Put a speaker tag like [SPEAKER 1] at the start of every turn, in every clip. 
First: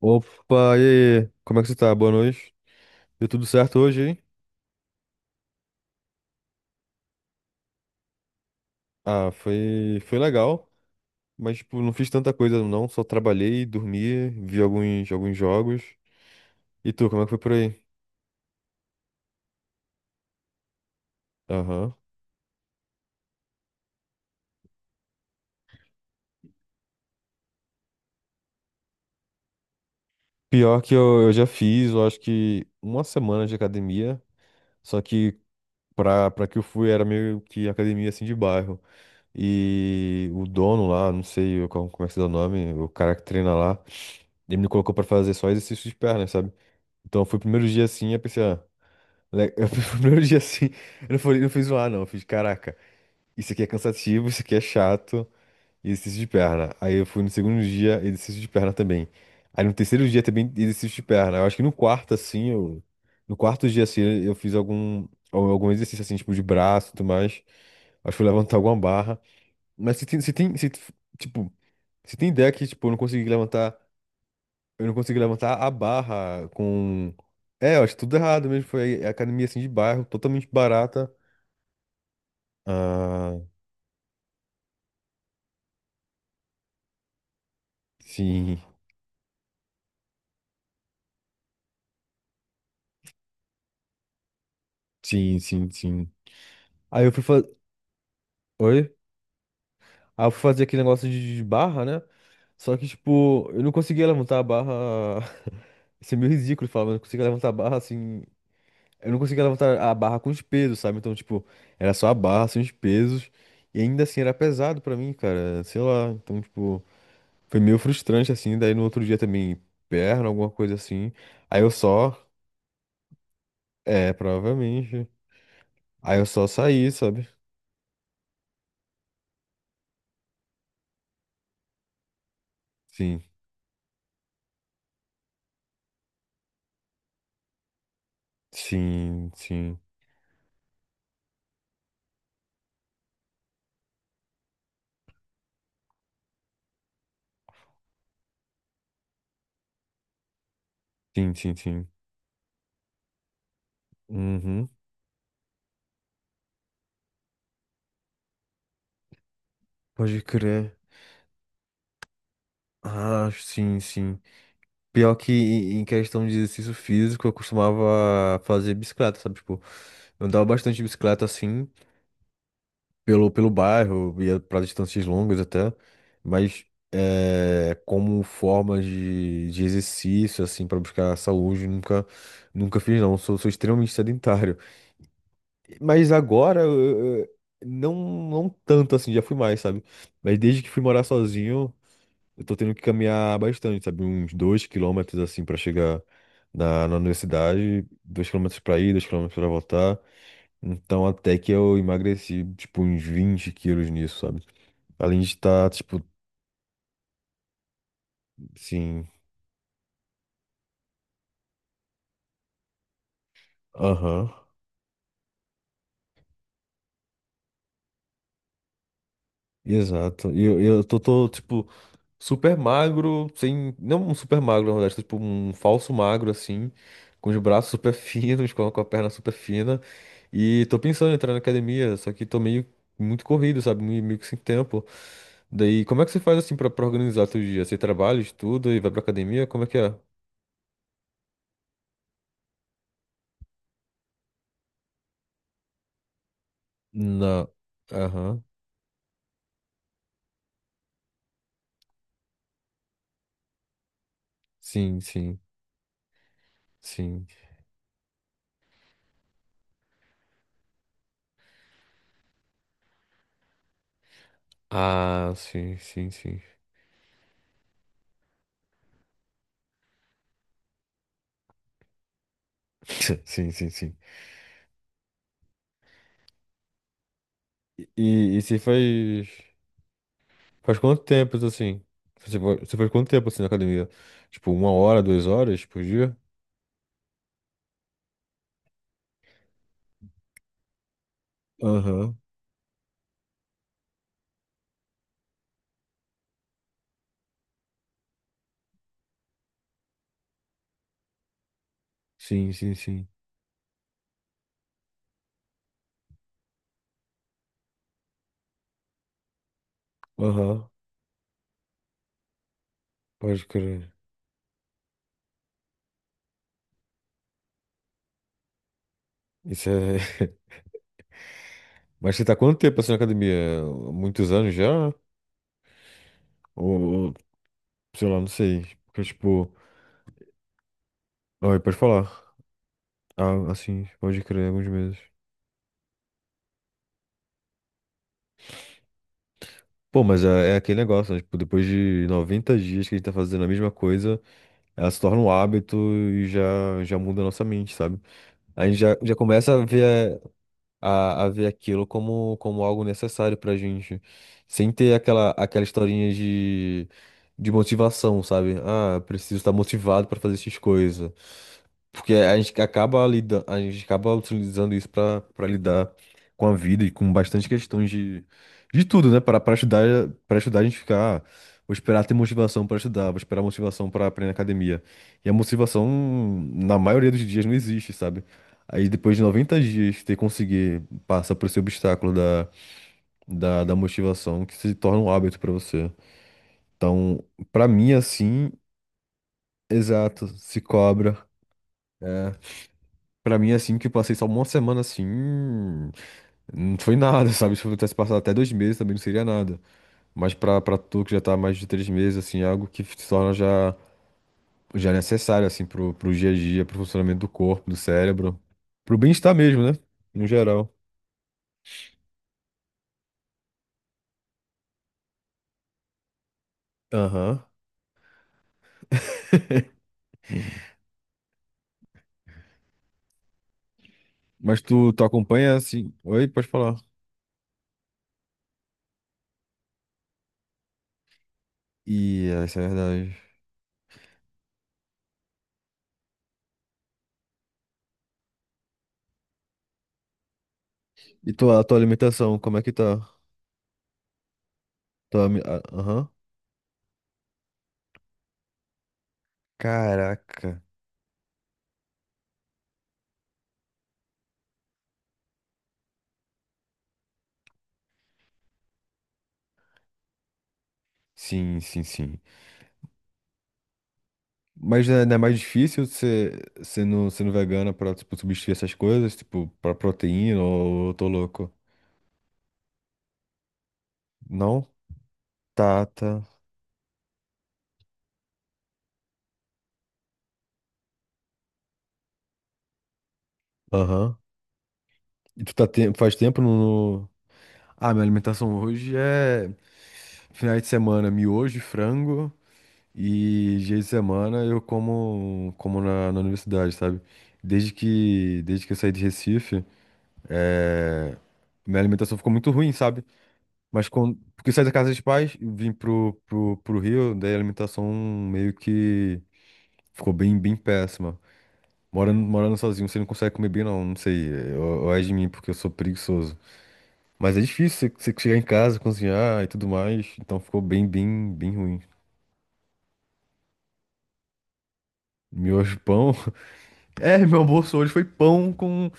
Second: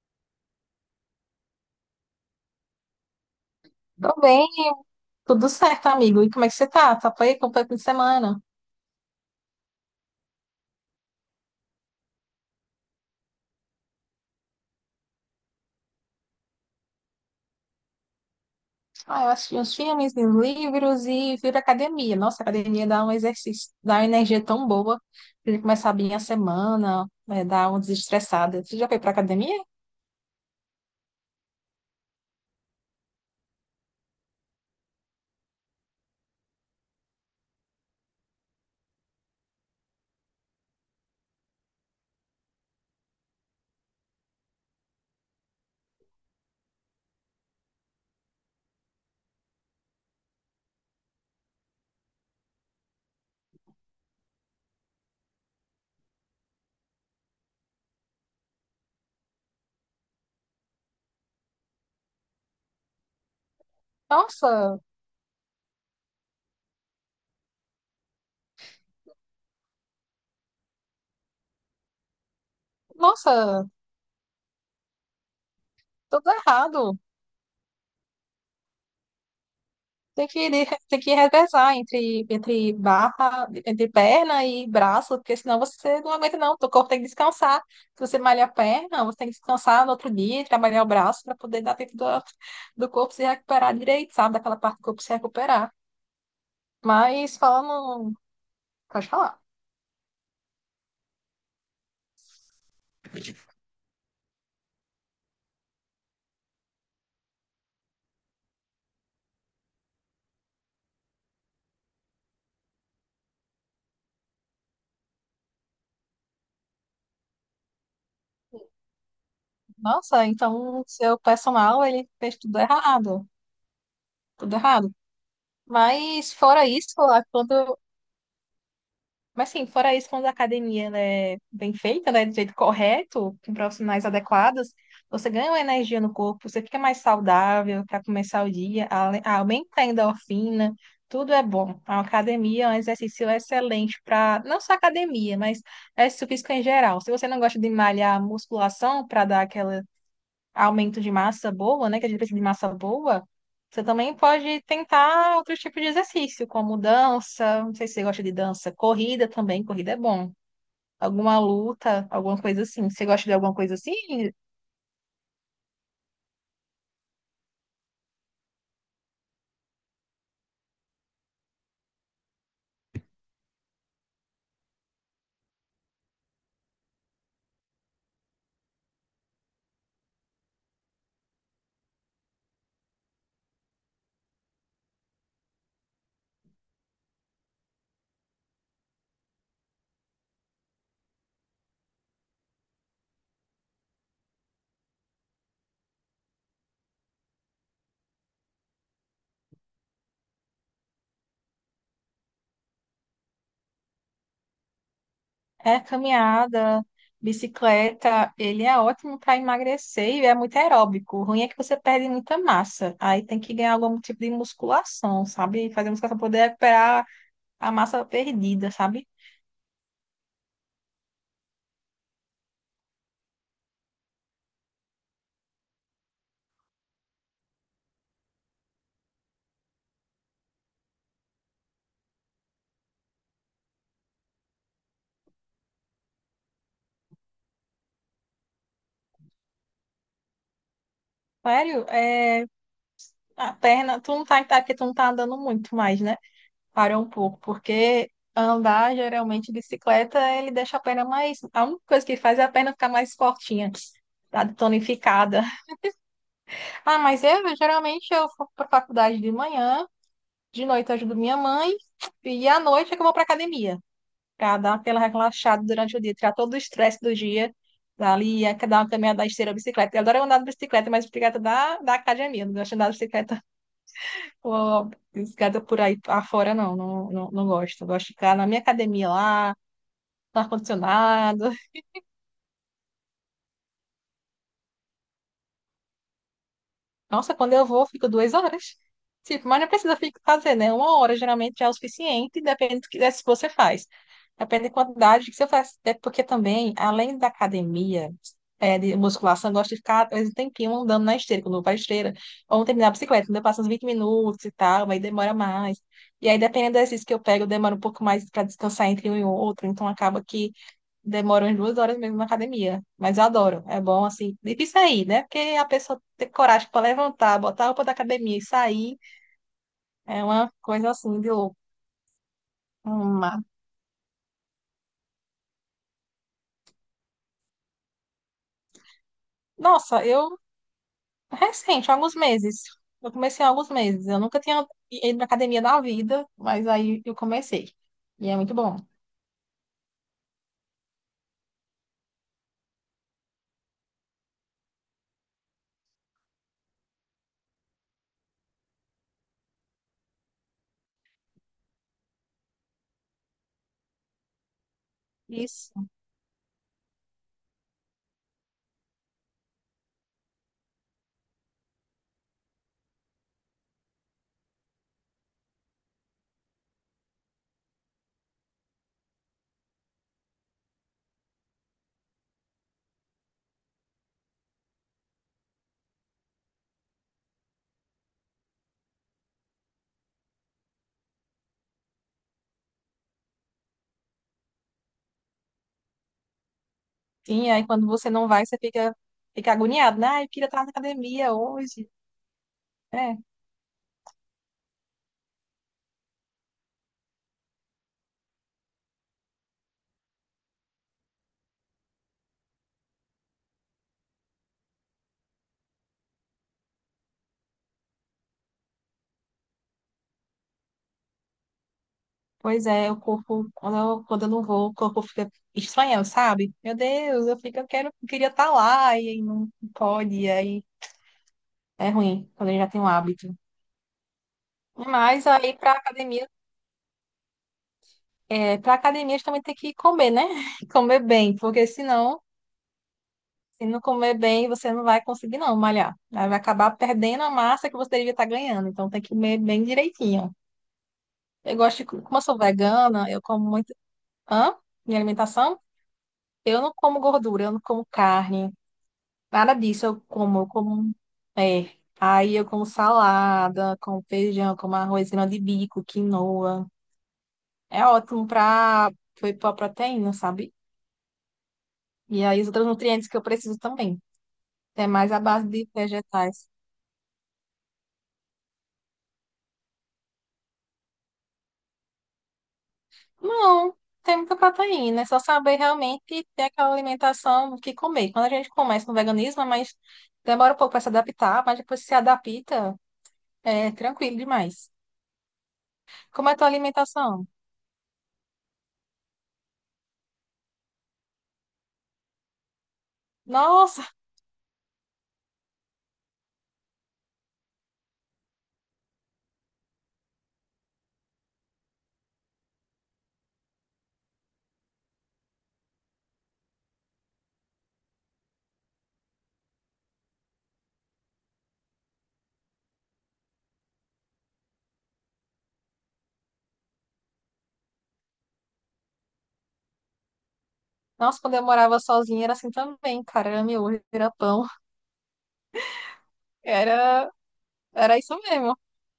[SPEAKER 1] Opa, e aí? Como é que você tá? Boa noite. Deu tudo certo hoje,
[SPEAKER 2] Tô
[SPEAKER 1] hein?
[SPEAKER 2] bem, tudo certo, amigo. E como é que você tá? Tá por aí? Como foi o fim de semana?
[SPEAKER 1] Ah, foi legal, mas tipo, não fiz tanta coisa não, só trabalhei, dormi, vi alguns jogos. E tu, como é que foi por aí?
[SPEAKER 2] Ah, eu assisti uns filmes, uns livros e fui pra
[SPEAKER 1] Aham.
[SPEAKER 2] academia. Nossa, a academia dá um exercício, dá uma energia tão boa pra gente começar bem a semana, né, dar uma desestressada. Você já foi pra academia?
[SPEAKER 1] Pior que eu já fiz, eu acho que uma semana de academia, só que pra que eu fui era meio que academia assim de bairro. E o dono lá, não sei como é que se dá o nome, o cara que treina lá, ele me colocou pra fazer só exercício de perna, sabe? Então foi o primeiro dia assim, eu pensei, ah, Eu fui o primeiro dia assim, eu não fui, não fui zoar, não. Eu fiz, caraca, isso aqui é cansativo, isso aqui é chato, e exercício de perna. Aí eu fui no segundo dia, exercício de perna também. Aí no terceiro dia também, exercício de perna. Eu acho que no quarto, assim, eu. No quarto dia, assim, eu fiz
[SPEAKER 2] Nossa,
[SPEAKER 1] algum, algum exercício, assim, tipo, de braço e tudo mais. Acho que fui levantar alguma barra. Mas se tem, se tem, se, tipo, se tem ideia que, tipo,
[SPEAKER 2] nossa,
[SPEAKER 1] eu não consegui levantar a
[SPEAKER 2] tudo
[SPEAKER 1] barra
[SPEAKER 2] errado.
[SPEAKER 1] com. É, eu acho tudo errado mesmo. Foi a academia, assim, de bairro,
[SPEAKER 2] Tem
[SPEAKER 1] totalmente
[SPEAKER 2] que, tem
[SPEAKER 1] barata.
[SPEAKER 2] que revezar entre
[SPEAKER 1] Ah,
[SPEAKER 2] barra, entre perna e braço, porque senão você não aguenta, não. O teu corpo tem que descansar. Se você malha a
[SPEAKER 1] sim,
[SPEAKER 2] perna, você tem que descansar no outro dia, e trabalhar o braço para poder dar tempo do, do corpo se recuperar direito, sabe? Daquela parte do corpo se
[SPEAKER 1] sim, sim,
[SPEAKER 2] recuperar.
[SPEAKER 1] sim. Aí eu fui
[SPEAKER 2] Mas
[SPEAKER 1] fazer.
[SPEAKER 2] falando.
[SPEAKER 1] Oi?
[SPEAKER 2] Pode falar.
[SPEAKER 1] Aí eu fui fazer aquele negócio de barra, né? Só que, tipo, eu não conseguia levantar a barra. Isso é meio ridículo falar, mas eu não conseguia levantar a barra assim. Eu não conseguia levantar a barra com os pesos, sabe? Então, tipo, era só a barra, sem os pesos. E ainda assim era pesado pra mim, cara. Sei lá. Então, tipo, foi meio frustrante assim. Daí no outro dia também,
[SPEAKER 2] Nossa,
[SPEAKER 1] perna, alguma coisa
[SPEAKER 2] então
[SPEAKER 1] assim.
[SPEAKER 2] seu
[SPEAKER 1] Aí eu
[SPEAKER 2] personal, ele
[SPEAKER 1] só.
[SPEAKER 2] fez tudo errado.
[SPEAKER 1] É,
[SPEAKER 2] Tudo errado.
[SPEAKER 1] provavelmente. Aí eu
[SPEAKER 2] Mas
[SPEAKER 1] só
[SPEAKER 2] fora
[SPEAKER 1] saí,
[SPEAKER 2] isso, lá,
[SPEAKER 1] sabe?
[SPEAKER 2] quando mas sim, fora isso, quando a academia ela é bem feita, né, do jeito
[SPEAKER 1] Sim.
[SPEAKER 2] correto, com profissionais adequados, você ganha uma energia no corpo, você fica mais saudável para começar o dia,
[SPEAKER 1] Sim, sim,
[SPEAKER 2] aumenta a endorfina, tudo é bom. A academia é um exercício excelente para, não só academia, mas exercício físico em geral. Se você não gosta de malhar musculação para dar aquela aumento de
[SPEAKER 1] sim,
[SPEAKER 2] massa
[SPEAKER 1] sim, sim.
[SPEAKER 2] boa, né? Que a gente precisa de massa boa, você também pode
[SPEAKER 1] Uhum.
[SPEAKER 2] tentar outros tipos de exercício, como dança, não sei se você gosta de dança, corrida também, corrida é
[SPEAKER 1] Pode
[SPEAKER 2] bom.
[SPEAKER 1] crer.
[SPEAKER 2] Alguma luta, alguma coisa assim. Você gosta
[SPEAKER 1] Ah,
[SPEAKER 2] de alguma coisa
[SPEAKER 1] sim,
[SPEAKER 2] assim?
[SPEAKER 1] sim. Pior que em questão de exercício físico, eu costumava fazer bicicleta, sabe? Tipo, eu andava bastante de bicicleta assim, pelo bairro, ia pra distâncias longas até, mas é, como forma de exercício, assim, pra buscar saúde, nunca fiz, não. Sou extremamente sedentário. Mas agora, não, não tanto assim, já fui mais, sabe? Mas desde que fui morar sozinho, eu tô tendo que caminhar bastante, sabe? Uns 2 quilômetros assim pra chegar na universidade, dois quilômetros pra ir, 2 quilômetros pra voltar. Então até que eu emagreci, tipo, uns 20 quilos nisso, sabe? Além de estar,
[SPEAKER 2] É
[SPEAKER 1] tipo,
[SPEAKER 2] caminhada, bicicleta, ele é
[SPEAKER 1] assim,
[SPEAKER 2] ótimo para emagrecer e é muito aeróbico. O ruim é que você perde muita massa. Aí tem que ganhar algum tipo
[SPEAKER 1] aham,
[SPEAKER 2] de musculação, sabe? Fazer musculação para poder recuperar a massa perdida, sabe?
[SPEAKER 1] exato. E eu tipo, super magro, sem. Não um super magro, na verdade, tipo um falso magro, assim, com os braços super finos, com a perna super fina. E tô pensando em entrar na academia, só que tô meio muito corrido, sabe? Meio que sem tempo. Daí, como é que você faz assim pra, pra organizar teu dia? Você trabalha, estuda e vai pra academia? Como é que é?
[SPEAKER 2] Sério, é. A perna, tu não tá, tá que tu não tá andando muito mais, né? Parou um pouco,
[SPEAKER 1] Não.
[SPEAKER 2] porque
[SPEAKER 1] Aham.
[SPEAKER 2] andar geralmente bicicleta, ele deixa a perna mais. A única coisa que faz é a perna ficar mais fortinha, tá
[SPEAKER 1] Sim, sim,
[SPEAKER 2] tonificada. Ah, mas
[SPEAKER 1] sim.
[SPEAKER 2] eu geralmente eu vou pra faculdade de manhã, de noite eu ajudo minha mãe, e à noite é que eu vou pra academia, pra dar aquela
[SPEAKER 1] Ah,
[SPEAKER 2] relaxada
[SPEAKER 1] sim,
[SPEAKER 2] durante o
[SPEAKER 1] sim,
[SPEAKER 2] dia, tirar
[SPEAKER 1] sim.
[SPEAKER 2] todo o estresse do dia. Ali, é que dá uma caminhada esteira, bicicleta. Eu adoro andar de bicicleta, mas bicicleta da academia, eu não gosto de andar de bicicleta.
[SPEAKER 1] Sim, sim, sim.
[SPEAKER 2] Pô, desgada por aí afora, não, não, não, não gosto.
[SPEAKER 1] E,
[SPEAKER 2] Eu gosto de
[SPEAKER 1] e
[SPEAKER 2] ficar
[SPEAKER 1] e
[SPEAKER 2] na
[SPEAKER 1] você
[SPEAKER 2] minha academia
[SPEAKER 1] faz.
[SPEAKER 2] lá, no
[SPEAKER 1] Faz quanto tempo,
[SPEAKER 2] ar-condicionado.
[SPEAKER 1] assim? Você foi, você faz quanto tempo, assim, na academia? Tipo, uma hora, 2 horas por dia?
[SPEAKER 2] Nossa, quando eu vou, fico duas horas. Tipo, mas não precisa fazer, né? Uma hora geralmente já é o
[SPEAKER 1] Aham.
[SPEAKER 2] suficiente, depende do que se você faz. Depende da quantidade que você faz. É porque também, além da academia, é, de musculação, eu gosto de ficar às vezes um tempinho andando na esteira, quando eu vou pra esteira,
[SPEAKER 1] Sim,
[SPEAKER 2] ou
[SPEAKER 1] sim,
[SPEAKER 2] terminar tempinho
[SPEAKER 1] sim.
[SPEAKER 2] bicicleta, então eu passo uns 20 minutos e tal, aí demora mais. E aí, dependendo do exercício que eu pego, demora um pouco mais para descansar entre um e outro, então acaba que
[SPEAKER 1] Aham,
[SPEAKER 2] demoro umas duas horas mesmo na academia, mas eu
[SPEAKER 1] pode
[SPEAKER 2] adoro. É
[SPEAKER 1] crer.
[SPEAKER 2] bom, assim, difícil sair, né? Porque a pessoa ter coragem para levantar, botar a roupa da academia e sair
[SPEAKER 1] Isso é...
[SPEAKER 2] é uma coisa assim de louco.
[SPEAKER 1] Mas você tá há quanto tempo, assim, na
[SPEAKER 2] Uma.
[SPEAKER 1] academia? Muitos anos já? Ou, ou, sei lá, não sei. Porque, tipo...
[SPEAKER 2] Nossa, eu
[SPEAKER 1] Olha, pode
[SPEAKER 2] recente,
[SPEAKER 1] falar.
[SPEAKER 2] alguns meses. Eu
[SPEAKER 1] Ah,
[SPEAKER 2] comecei há alguns
[SPEAKER 1] assim,
[SPEAKER 2] meses. Eu
[SPEAKER 1] pode
[SPEAKER 2] nunca
[SPEAKER 1] crer,
[SPEAKER 2] tinha
[SPEAKER 1] alguns meses.
[SPEAKER 2] ido na academia na vida, mas aí eu comecei. E é muito bom.
[SPEAKER 1] Pô, mas é, é aquele negócio, né? Tipo, depois de 90 dias que a gente tá fazendo a mesma coisa, ela se torna um hábito e já muda a nossa mente, sabe? A gente já começa a ver. A ver aquilo como, como algo necessário pra gente. Sem ter aquela
[SPEAKER 2] Isso.
[SPEAKER 1] historinha de motivação, sabe? Ah, preciso estar motivado pra fazer essas coisas. Porque a gente acaba lidando, a gente acaba utilizando isso pra para lidar com a vida e com bastante questões de tudo, né? Para estudar a gente ficar, ah, vou esperar ter motivação pra estudar, vou esperar motivação pra aprender na academia. E a motivação na maioria dos dias não existe, sabe? Aí depois de 90 dias você conseguir passar por esse obstáculo da, da motivação que se torna um hábito pra você. Então,
[SPEAKER 2] Sim,
[SPEAKER 1] pra
[SPEAKER 2] aí quando
[SPEAKER 1] mim
[SPEAKER 2] você não vai,
[SPEAKER 1] assim,
[SPEAKER 2] você fica, fica agoniado, né? Ai,
[SPEAKER 1] exato,
[SPEAKER 2] eu queria
[SPEAKER 1] se
[SPEAKER 2] estar na
[SPEAKER 1] cobra.
[SPEAKER 2] academia hoje.
[SPEAKER 1] É.
[SPEAKER 2] Né.
[SPEAKER 1] Para mim assim que eu passei só uma semana assim, não foi nada, sabe? Se eu tivesse passado até 2 meses também não seria nada. Mas pra para tu que já tá há mais de 3 meses assim, é algo que se torna já necessário assim pro, pro dia a dia, pro funcionamento do corpo, do cérebro, pro bem-estar mesmo, né? No geral.
[SPEAKER 2] Pois é, o corpo, quando eu não vou, o corpo fica estranhando, sabe? Meu Deus, eu
[SPEAKER 1] Aham.
[SPEAKER 2] fico, eu quero, eu queria estar lá e aí não pode, e aí é ruim, quando a gente já tem um hábito.
[SPEAKER 1] Mas tu, tu
[SPEAKER 2] Mas
[SPEAKER 1] acompanha
[SPEAKER 2] aí para
[SPEAKER 1] assim. Oi,
[SPEAKER 2] academia,
[SPEAKER 1] pode falar.
[SPEAKER 2] é, para academia também tem que comer, né? Comer bem, porque senão,
[SPEAKER 1] E essa é a verdade.
[SPEAKER 2] se não comer bem, você não vai conseguir não malhar. Aí vai acabar perdendo a massa que você deveria estar ganhando, então tem que comer bem direitinho.
[SPEAKER 1] E
[SPEAKER 2] Eu
[SPEAKER 1] tua, tua
[SPEAKER 2] gosto de, como eu sou
[SPEAKER 1] alimentação, como é que tá?
[SPEAKER 2] vegana, eu como muito, hã? Minha alimentação,
[SPEAKER 1] Aham.
[SPEAKER 2] eu não como gordura, eu não como carne. Nada disso, eu como, eu
[SPEAKER 1] Caraca.
[SPEAKER 2] como. É. Aí eu como salada, como feijão, como arroz grão de bico, quinoa. É ótimo para foi para proteína, sabe?
[SPEAKER 1] Sim, sim,
[SPEAKER 2] E
[SPEAKER 1] sim.
[SPEAKER 2] aí os outros nutrientes que eu preciso também.
[SPEAKER 1] Mas
[SPEAKER 2] É
[SPEAKER 1] não é,
[SPEAKER 2] mais
[SPEAKER 1] não é
[SPEAKER 2] a
[SPEAKER 1] mais
[SPEAKER 2] base de
[SPEAKER 1] difícil
[SPEAKER 2] vegetais.
[SPEAKER 1] ser, sendo vegana pra, tipo, substituir essas coisas, tipo, pra proteína ou eu tô louco?
[SPEAKER 2] Não, tem muita
[SPEAKER 1] Não?
[SPEAKER 2] proteína, é só saber
[SPEAKER 1] Tá, tá.
[SPEAKER 2] realmente ter aquela alimentação que comer. Quando a gente começa no veganismo, mas demora um pouco para se adaptar, mas depois que se adapta, é tranquilo
[SPEAKER 1] Aham.
[SPEAKER 2] demais.
[SPEAKER 1] E tu faz
[SPEAKER 2] Como é a
[SPEAKER 1] tempo
[SPEAKER 2] tua
[SPEAKER 1] no... no...
[SPEAKER 2] alimentação?
[SPEAKER 1] Ah, minha alimentação hoje é... Finais de semana, miojo, e frango. E dia
[SPEAKER 2] Nossa.
[SPEAKER 1] de semana eu como, como na, na universidade, sabe? Desde que eu saí de Recife, é, minha alimentação ficou muito ruim, sabe? Mas quando, porque eu saí da casa dos pais, vim pro, pro Rio, daí a alimentação meio que ficou bem, bem péssima. Morando sozinho, você não consegue comer bem, não, não sei. Eu é de mim, porque eu sou preguiçoso. Mas é difícil você chegar em casa, cozinhar e tudo mais, então ficou bem,
[SPEAKER 2] Nossa,
[SPEAKER 1] bem,
[SPEAKER 2] quando eu
[SPEAKER 1] bem
[SPEAKER 2] morava
[SPEAKER 1] ruim.
[SPEAKER 2] sozinha era assim também, cara. Era era pão.
[SPEAKER 1] Miojo, pão.
[SPEAKER 2] Era,
[SPEAKER 1] É, meu almoço hoje
[SPEAKER 2] era
[SPEAKER 1] foi
[SPEAKER 2] isso
[SPEAKER 1] pão
[SPEAKER 2] mesmo.
[SPEAKER 1] com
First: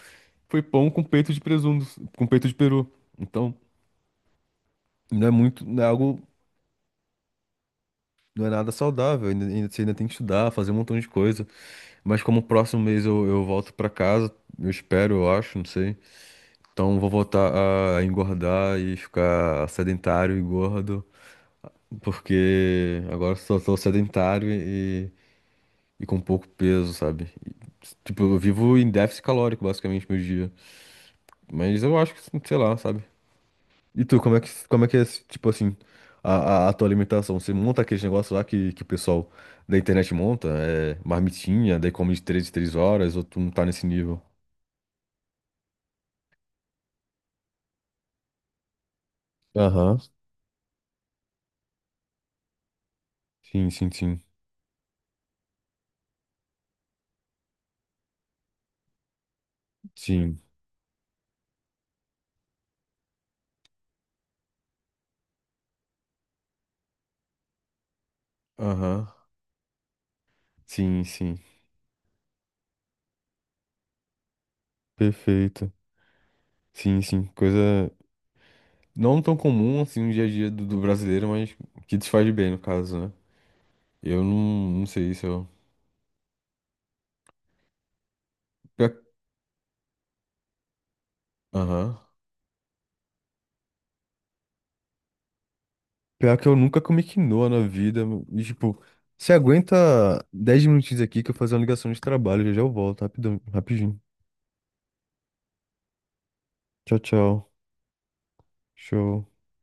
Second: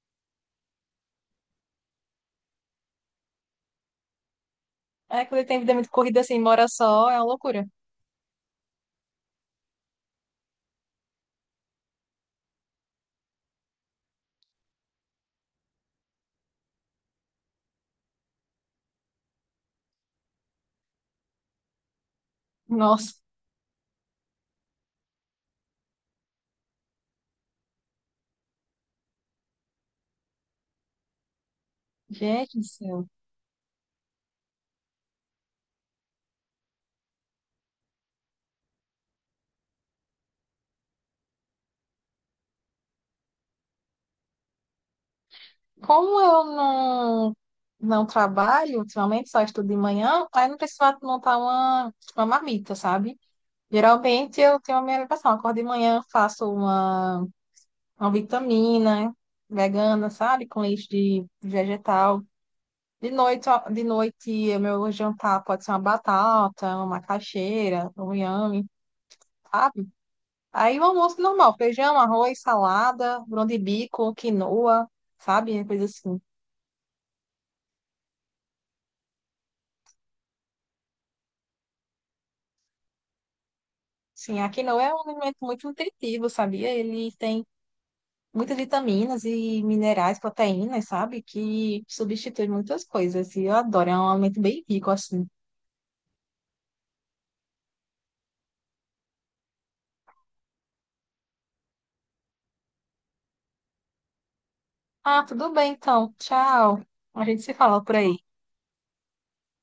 [SPEAKER 1] peito de presunto, com peito de peru. Então,
[SPEAKER 2] É
[SPEAKER 1] não é
[SPEAKER 2] quando tem
[SPEAKER 1] muito,
[SPEAKER 2] vida
[SPEAKER 1] não é
[SPEAKER 2] muito
[SPEAKER 1] algo,
[SPEAKER 2] corrida assim, mora só, é uma loucura.
[SPEAKER 1] não é nada saudável. Ainda, ainda- você ainda tem que estudar, fazer um montão de coisa. Mas como o próximo mês eu volto pra casa, eu espero, eu acho, não sei. Então vou voltar a engordar e ficar sedentário e gordo, porque
[SPEAKER 2] Nossa,
[SPEAKER 1] agora só sou sedentário e com pouco peso, sabe? E, tipo, eu vivo em déficit calórico basicamente meu dia. Mas eu acho que, sei
[SPEAKER 2] gente do
[SPEAKER 1] lá, sabe?
[SPEAKER 2] céu.
[SPEAKER 1] E tu, como é que é, tipo assim, a, a tua alimentação? Você monta aqueles negócios lá que o pessoal da internet monta? É marmitinha, daí come de 3 em 3 horas, ou tu não tá nesse nível?
[SPEAKER 2] Como eu não trabalho ultimamente, só estudo de
[SPEAKER 1] Aham.
[SPEAKER 2] manhã, aí não precisava montar uma marmita, sabe?
[SPEAKER 1] Sim, sim, sim.
[SPEAKER 2] Geralmente eu tenho a minha alimentação. Acordo de manhã, faço uma vitamina vegana,
[SPEAKER 1] Sim.
[SPEAKER 2] sabe? Com leite de vegetal. De noite, ó, de noite, o meu jantar pode ser uma batata, uma macaxeira, um inhame,
[SPEAKER 1] Aham.
[SPEAKER 2] sabe? Aí o
[SPEAKER 1] Sim,
[SPEAKER 2] almoço
[SPEAKER 1] sim.
[SPEAKER 2] normal, feijão, arroz, salada, grão de bico, quinoa, sabe?
[SPEAKER 1] Perfeito.
[SPEAKER 2] Coisa assim.
[SPEAKER 1] Sim, sim. Coisa não tão comum assim no dia a dia do brasileiro, mas que te faz bem, no caso, né? Eu não,
[SPEAKER 2] Sim, a quinoa
[SPEAKER 1] não
[SPEAKER 2] é um
[SPEAKER 1] sei se
[SPEAKER 2] alimento
[SPEAKER 1] eu.
[SPEAKER 2] muito nutritivo, sabia? Ele tem muitas
[SPEAKER 1] Pior-
[SPEAKER 2] vitaminas e minerais, proteínas, sabe? Que
[SPEAKER 1] Aham.
[SPEAKER 2] substitui muitas coisas. E eu adoro, é um alimento bem rico, assim.
[SPEAKER 1] Pior que eu nunca comi quinoa na vida. E, tipo, você aguenta 10 minutinhos aqui que eu vou fazer uma ligação de trabalho. Já já eu volto, rapidão, rapidinho.
[SPEAKER 2] Ah, tudo bem, então. Tchau.
[SPEAKER 1] Tchau,
[SPEAKER 2] A gente
[SPEAKER 1] tchau.
[SPEAKER 2] se fala por aí.
[SPEAKER 1] Show.